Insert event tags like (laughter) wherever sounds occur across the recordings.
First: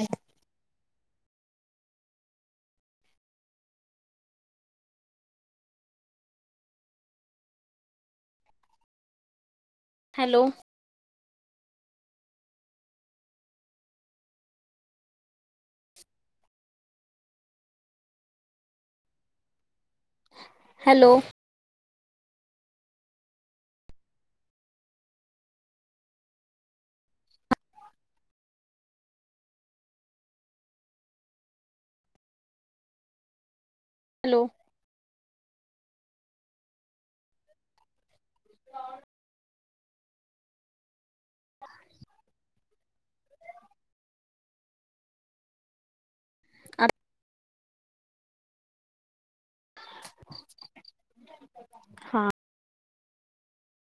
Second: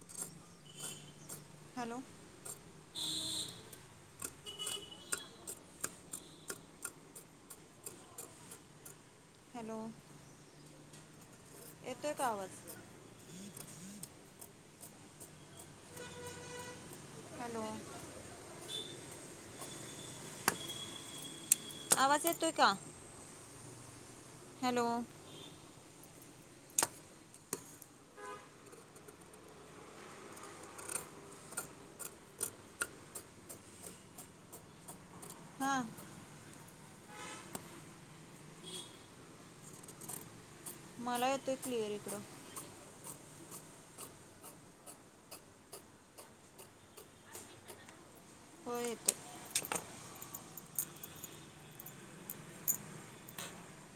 अच hello hello hello येत कावत हॅलो हॅलो आवाज य तोय का हॅलो हॅलो हां मला येतोय क्लिअर इकडं अ हो येतोय हा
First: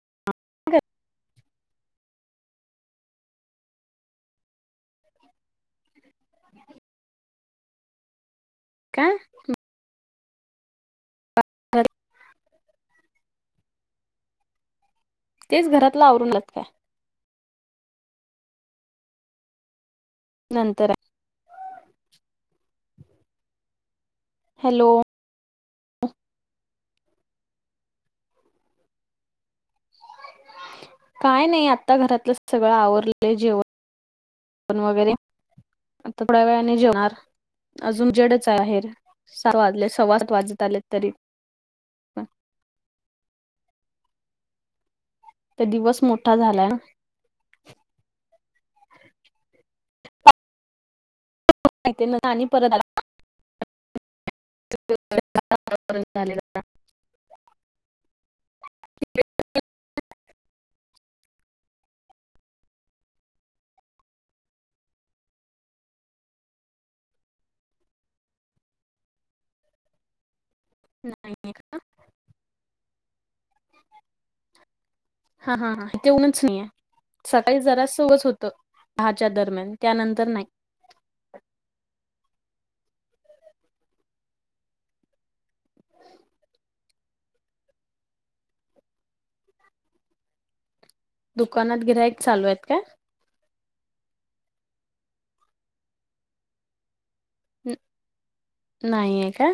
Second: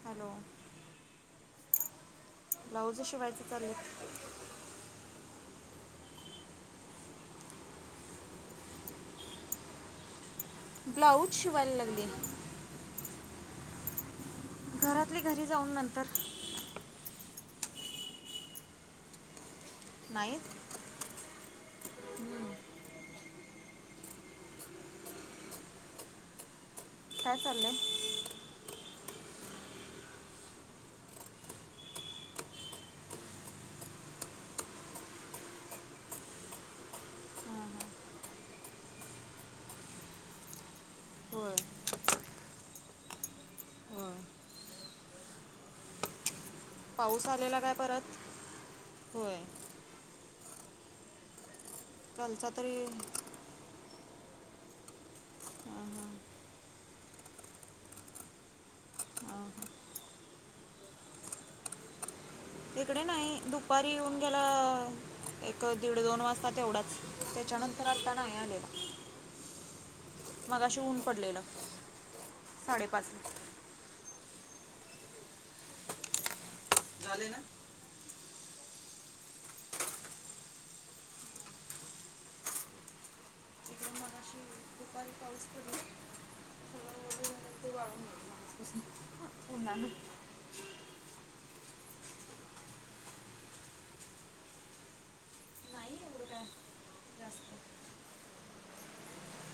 हॅलो ह ब्लाऊज शिवायच चालेत (unintelligible) का ब्लाऊज शिवायल लागते दरात तेच घरातला आवरून लचतय नाहीत नंतर हॅलो काय लय काय नाही, आता घरातलं सगळं आवरलं जेवण वगरे. आता थोड्या वेळाने जेवणार, अजून उजेडच आहे बाहेर सा वाजले सवासात वाजत आले तरी. होय (unintelligible) होय ते दिवस मोठ पाऊस आलेला काय परत? होय, ना आणि कलचा परत तरी हां (inaudible) हां (inaudible) इकडे नाही. दुपारी येऊन गेला, एक दीड दोन वाजता तेवढाच. त्याच्या नंतर आता नाही आलेला. बरमर्म मगाशी ऊन पडलेलं, साडेपाच ला. हा हा हा. इथे ऊनच नाहीये. झाले ना सकाळी जरासच होत, दहाच्या दरम्यान त्यानंतर नाही. इकडे मगाशी दुपारी पाऊस पडला सगळं ओलं झालं, ते वाळून गेलं माणसापासून. उन्हानं दुकानात गिरायक चालू आहेत काय? नाही एवढं काय जास्त न नाहीये का?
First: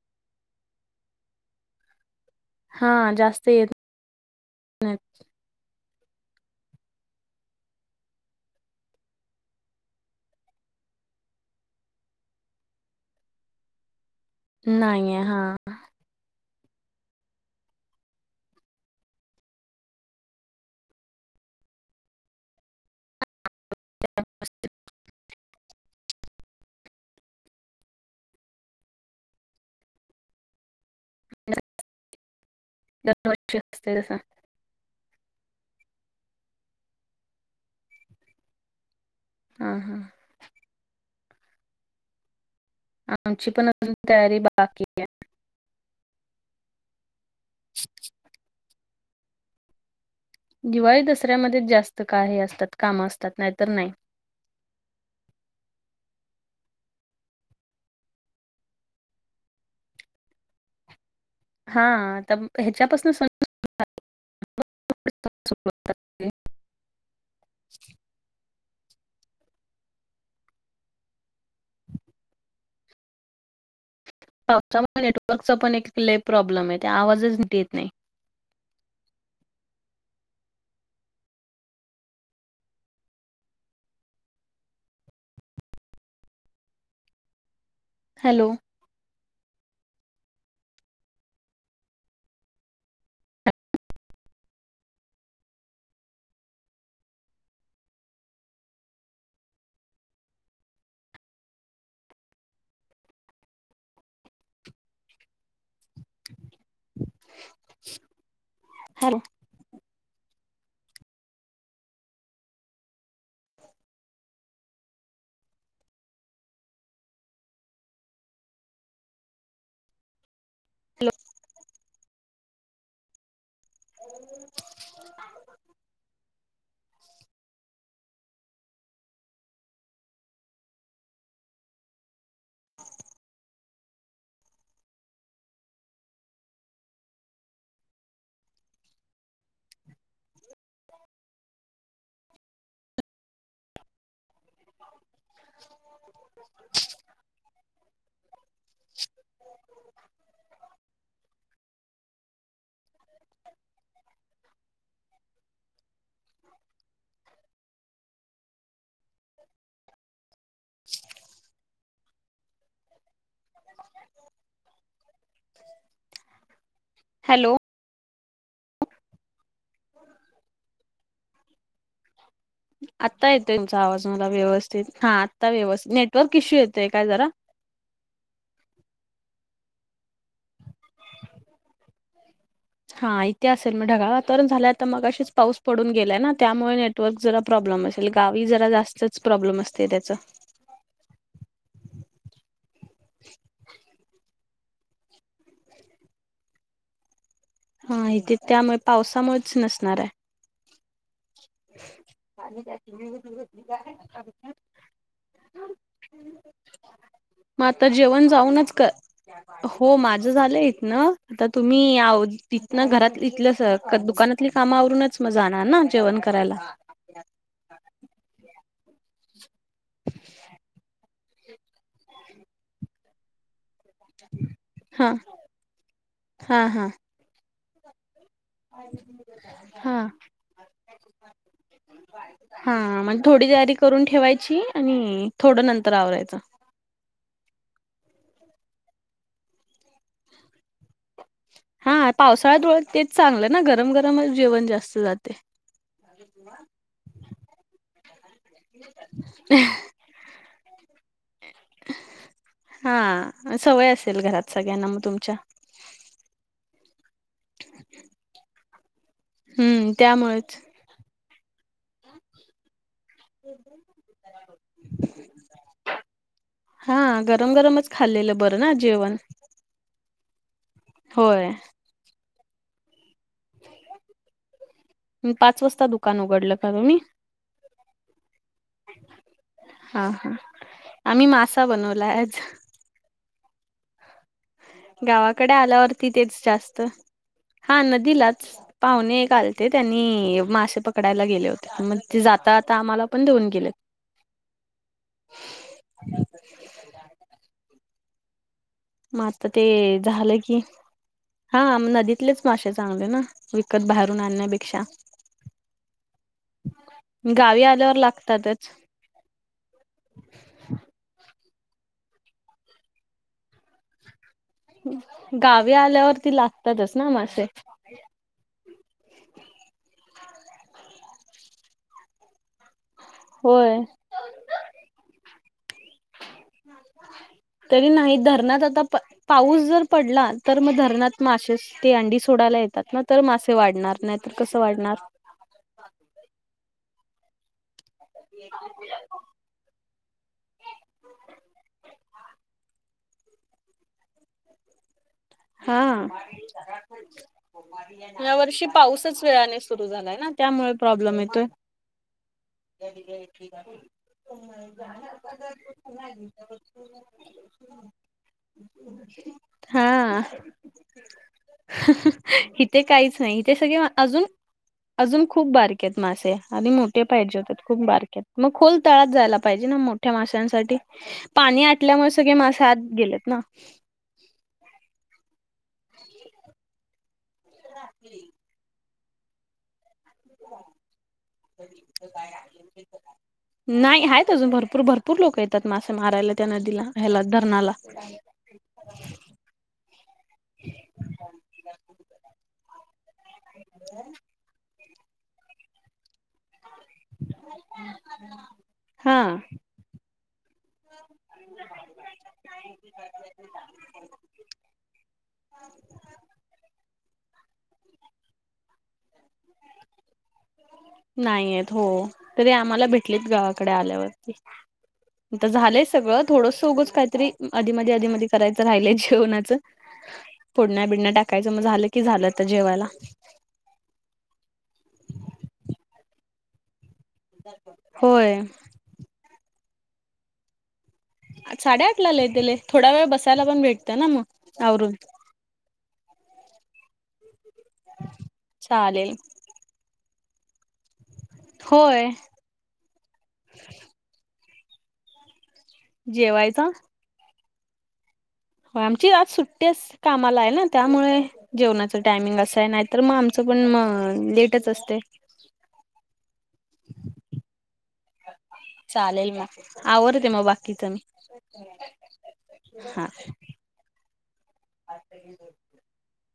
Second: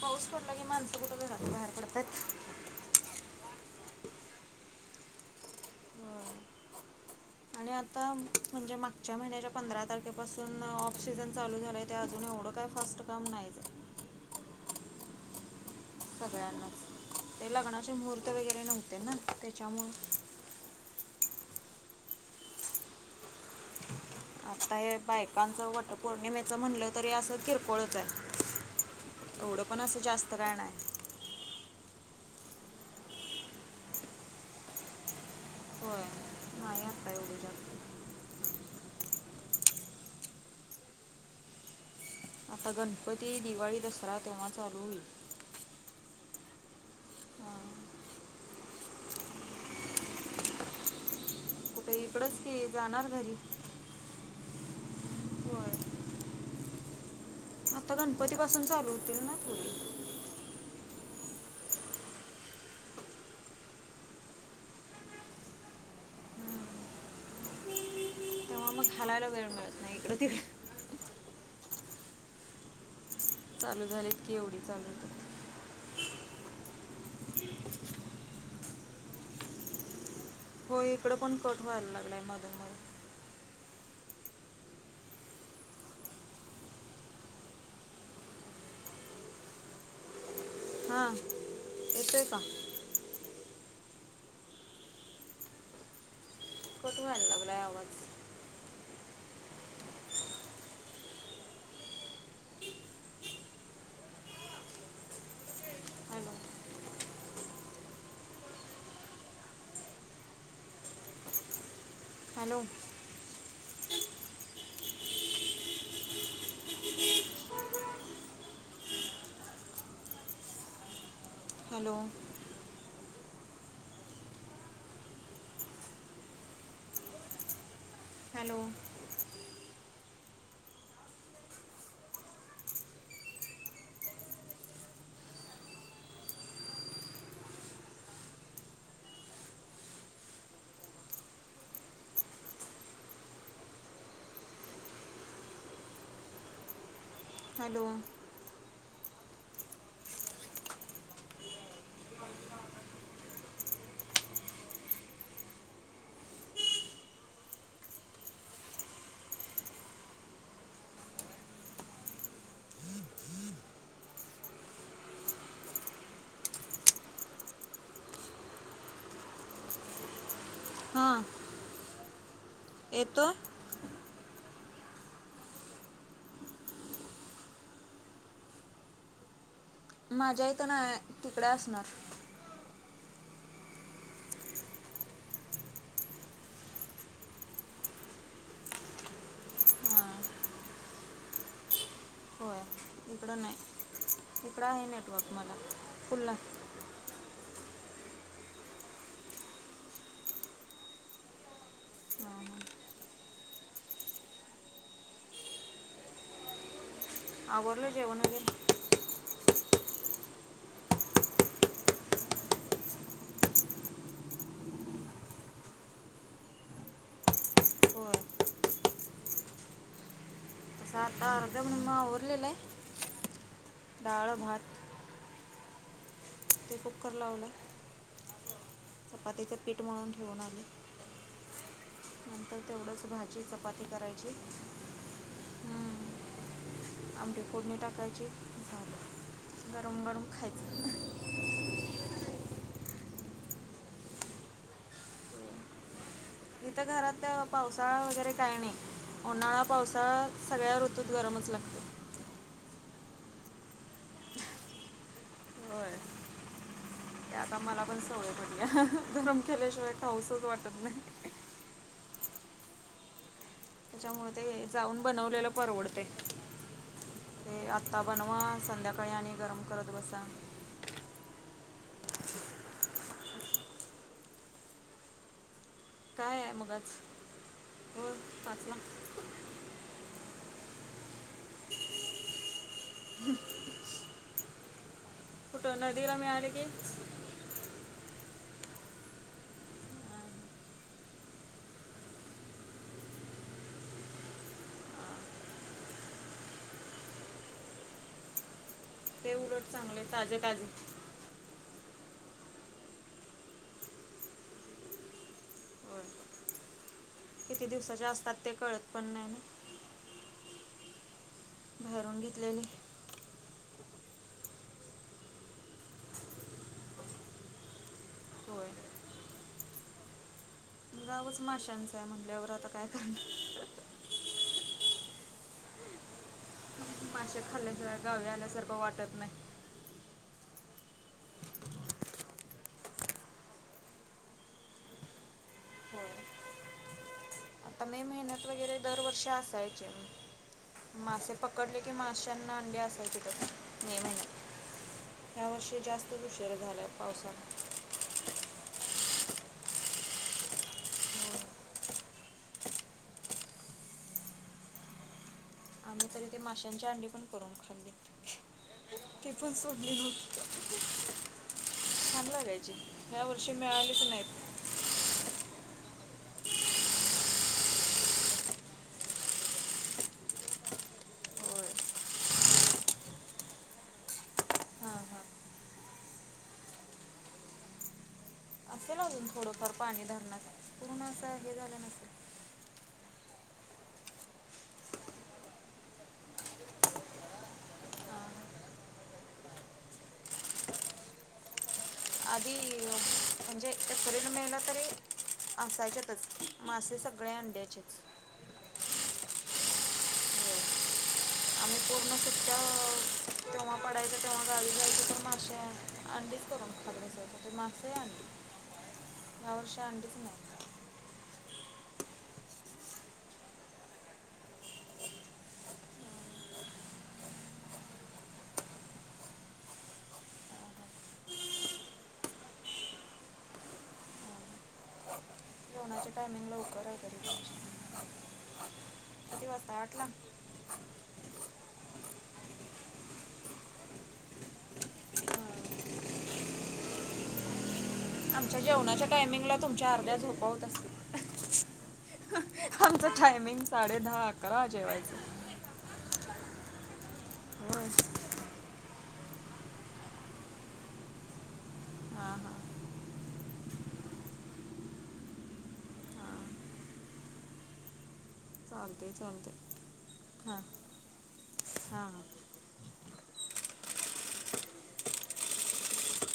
पाऊस पडला की, माणसं कुठं घरातन बाहेर पडतयात? हा जास्त येत नाही. आणि आता म्हणजे मागच्या महिन्याच्या पंधरा तारखेपासून ऑफ सिजन चालू झालंय. ते अजून एवढं काय फास्ट काम नाहीच. नाहीय, हां. सगळ्यांनाच. ते लग्नाचे मुहूर्त वेगरे नव्हते ना, त्याच्यामुळ आता हे बायकांचं वटपौर्णिमेचं म्हणलं तरी असं किरकोळच आहे. एवढं पण असं जास्त काय नाय. दर वर्षी असते तसा. होय नाही आता एवढी जास्त हां हां. आता गणपती, आमची पण दिवाळी, अजून दसरा तयारी तेव्हा चालू बाकी होईल. आहे. हां, (inaudible) दिवाळी दसऱ्यामध्ये कुठे जास्त का इकडंच हे की असतात. काम जाणार घरी असतात नाहीतर नाही. होय आता गणपती पासून चालू होतील ना? थोडी. हा आता ह्याच्यापासन सुरू (inaudible) (unintelligible) तेव्हा मग हलायला वेळ मिळत नाही इकड तिकड. चालू झाले पावसामुळे नेटवर्कचा पण एक लय प्रॉब्लेम आहे ते आवाजच निट येत नाही. हो इकड पण कट व्हायला लागलाय मधून मधून. हॅलो, हा, येतोय का? कट व्हायला लागलाय आवाज. Hello hello, hello, hello, hello, (inaudible) hello, (inaudible) hello, (inaudible) (inaudible) hello हा आत्ता येतोय तूमचा आवाज मला व्यवस्थित हा आता व्यवस्थित नेटवर्क इश्यू येतोय काय जरा माझ्या इथ नाय तिकडे असणार हा इथे असेल मग ढगाळ वातावरण झालय आता मगाशीच पाऊस पडून गेलाय ना त्यामुळे नेटवर्क जरा प्रॉब् असे गावी जरा जास्त प्रॉब्लेम असते त्याच हां अयय इकडे आहे नेटवर्क मला फुल आहे हा इथे त्यामुळे पावसामुळेच नसणार आहे (inaudible) मग आता आवरलं जेवण वगैरे जाऊनच कर हो माझ झालंय ना आता तुम्ही तथ घरात इथ दुका ना कामावरूनच म जाणार ना जेवण करायला होय तसं आता अर्ध्या म्हण म आवरलेलंय डाळ भात हा हा ते हा कुकर लाव ना मळून ठेवून आले नंतर तेवढंच हा भाजी थोडी तयारी चपाती करून करायची ठेवायची आणि थोडं नंतर हम्म, आवरायचं आमटी फोडणी टाकायची झालं गरम गरम खायच हा पावसाळ्यातोळ उलट तेच चांगलं ना गरम गरमच जेवण जास्त जाते (inaudible) इथ घरात पावसाळा वगैरे काय नाही उन्हाळा पावसाळा सगळ्या ऋतू गरमच लाग हा सवय असेल घरात सगळ्यांना मग तुमच्या होय ते आता मला पण सवयत्या गरम हम्म केल्याशिवाय काऊसच त्यामुळेच वाटत नाही त्याच्यामुळे ते जाऊन बनवलेलं परवडते हा गरम ते गरमच आता खाल्लेलं बनवा बरं ना संध्याकाळी जेवण आणि गरम करत बसा होय पाच वाजता दुकान काय आहे उघडलं का मगच तुम्ही आज पाचला हा हा आम्ही मासा बनवला आज (inaudible) गावाकडे कुठं आल्यावर नदीला तिथेच मिळाले की जास्त हा नदीलाच पावणे एक आलते त्यांनी नाही. मासे पकडायला गेले होते आणि जातात आ आम्हाला पण देऊन गेले (inaudible) मग आता ते उलट चांगले झालं ताजे की ताजे हा नदीतलेच मासेे चांगले ना विकत बाहेरून आणण्यापेक्षा (inaudible) होय किती आल्यावर दिवसाचे असतात ते लागतातच कळत पण नाही ना (inaudible) भरून घेतलेले गावी आल्यावरती लागतातच ना मासे होय गावच माशांचं आहे म्हटल्यावर आता काय करणार होय मासे तरी खाल्ल्याशिवाय नाही गावी धरणात आल्यासारखं आता वाटत नाही पाऊस जर पडला तर मग धरणात मासे ते अंडी सोडायला येतात ना तर मासे वाढणार नाही तर कसं वाढणार (inaudible) होय फणस वगैरे दरवर्षी असायचे मासे पकडले की मासे त्यांना अंडी असायचीथ मे महिन्यात हा यावर्षी जास्त उशीर झाला पावसानं या वर्षी पाऊसच वेळाने सुरू झालाय ना त्यामुळे प्रॉब्लेम येतोय (inaudible) आम्ही तरी माशांची अंडी पण करून खाल्ली ते पण सोडली हा न्हवती लागायची इथे काहीच नाही यावर्षी इथे सगळे मिळालीच अजून नाहीत अजून खूप बारक आहेत मासे आणि मोठे पाहिजे होत खूप बारक आहेत मग खोल तळात जायला पाहिजे ना मोठ्या माशांसाठी पाणी होय आटल्यामुळे सगळे मासे हात गेलेत ना (inaudible) हां हां (unintelligible) (unintelligible) असेल अजून थोडंफार पाणी धरण्या पूर्ण असं हे झालं नसेल. ह. नाही आहेत अजून भरपूर भरपूर लोक येतात मासे मारायला त्या नदिला ह्याला धरणाला. (unintelligible) आधी म्हणजे त्या सील मेला तरी असायच्यातच. मासे सगळे अंड्याचेच. हा होय आम्ही पूर्ण सुट्ट्या तेव्हा पडायच तेव्हा गावी जायचं तेव्हा अश्या अंडी. (unintelligible) े मस या वर्ष आ त नाही. नाही येत हो तरी आम्हाला भेटलीत गावाकडे आल्यावरती. झालंय सगळं थोडंस उगंच काहीतरी आधी मधी आधी मध करायचं राहिलंय जेवणाचं. पुडण्या बिडण्या टाकायचं मग झालं कि झालं तर जेवायला. फोणाच्या टायमिंग लवकर आलय. होय. ता वाटला. साडे आठ ला लतेले थोडा वेळ बसायला पण भेटत ना मग आवरून. आमच्या जेवणाच्या चालेल टायमिंगला तुमच्या अर्ध्या झोपा होत होय आमच टायमिंग साडे दहा अकरा जेवायच. जेवायचा. हो होय आमची आज सुट्टी कामाला आहे ना त्यामुळे जेवणाच हां टायमिंग हां असं आहे नाही तर मग आमचं पण मग. हा लेटच असते. हां चालते चालेल चालते मग आवरते मग हां बाकीच मी. हां हां हा (unintelligible)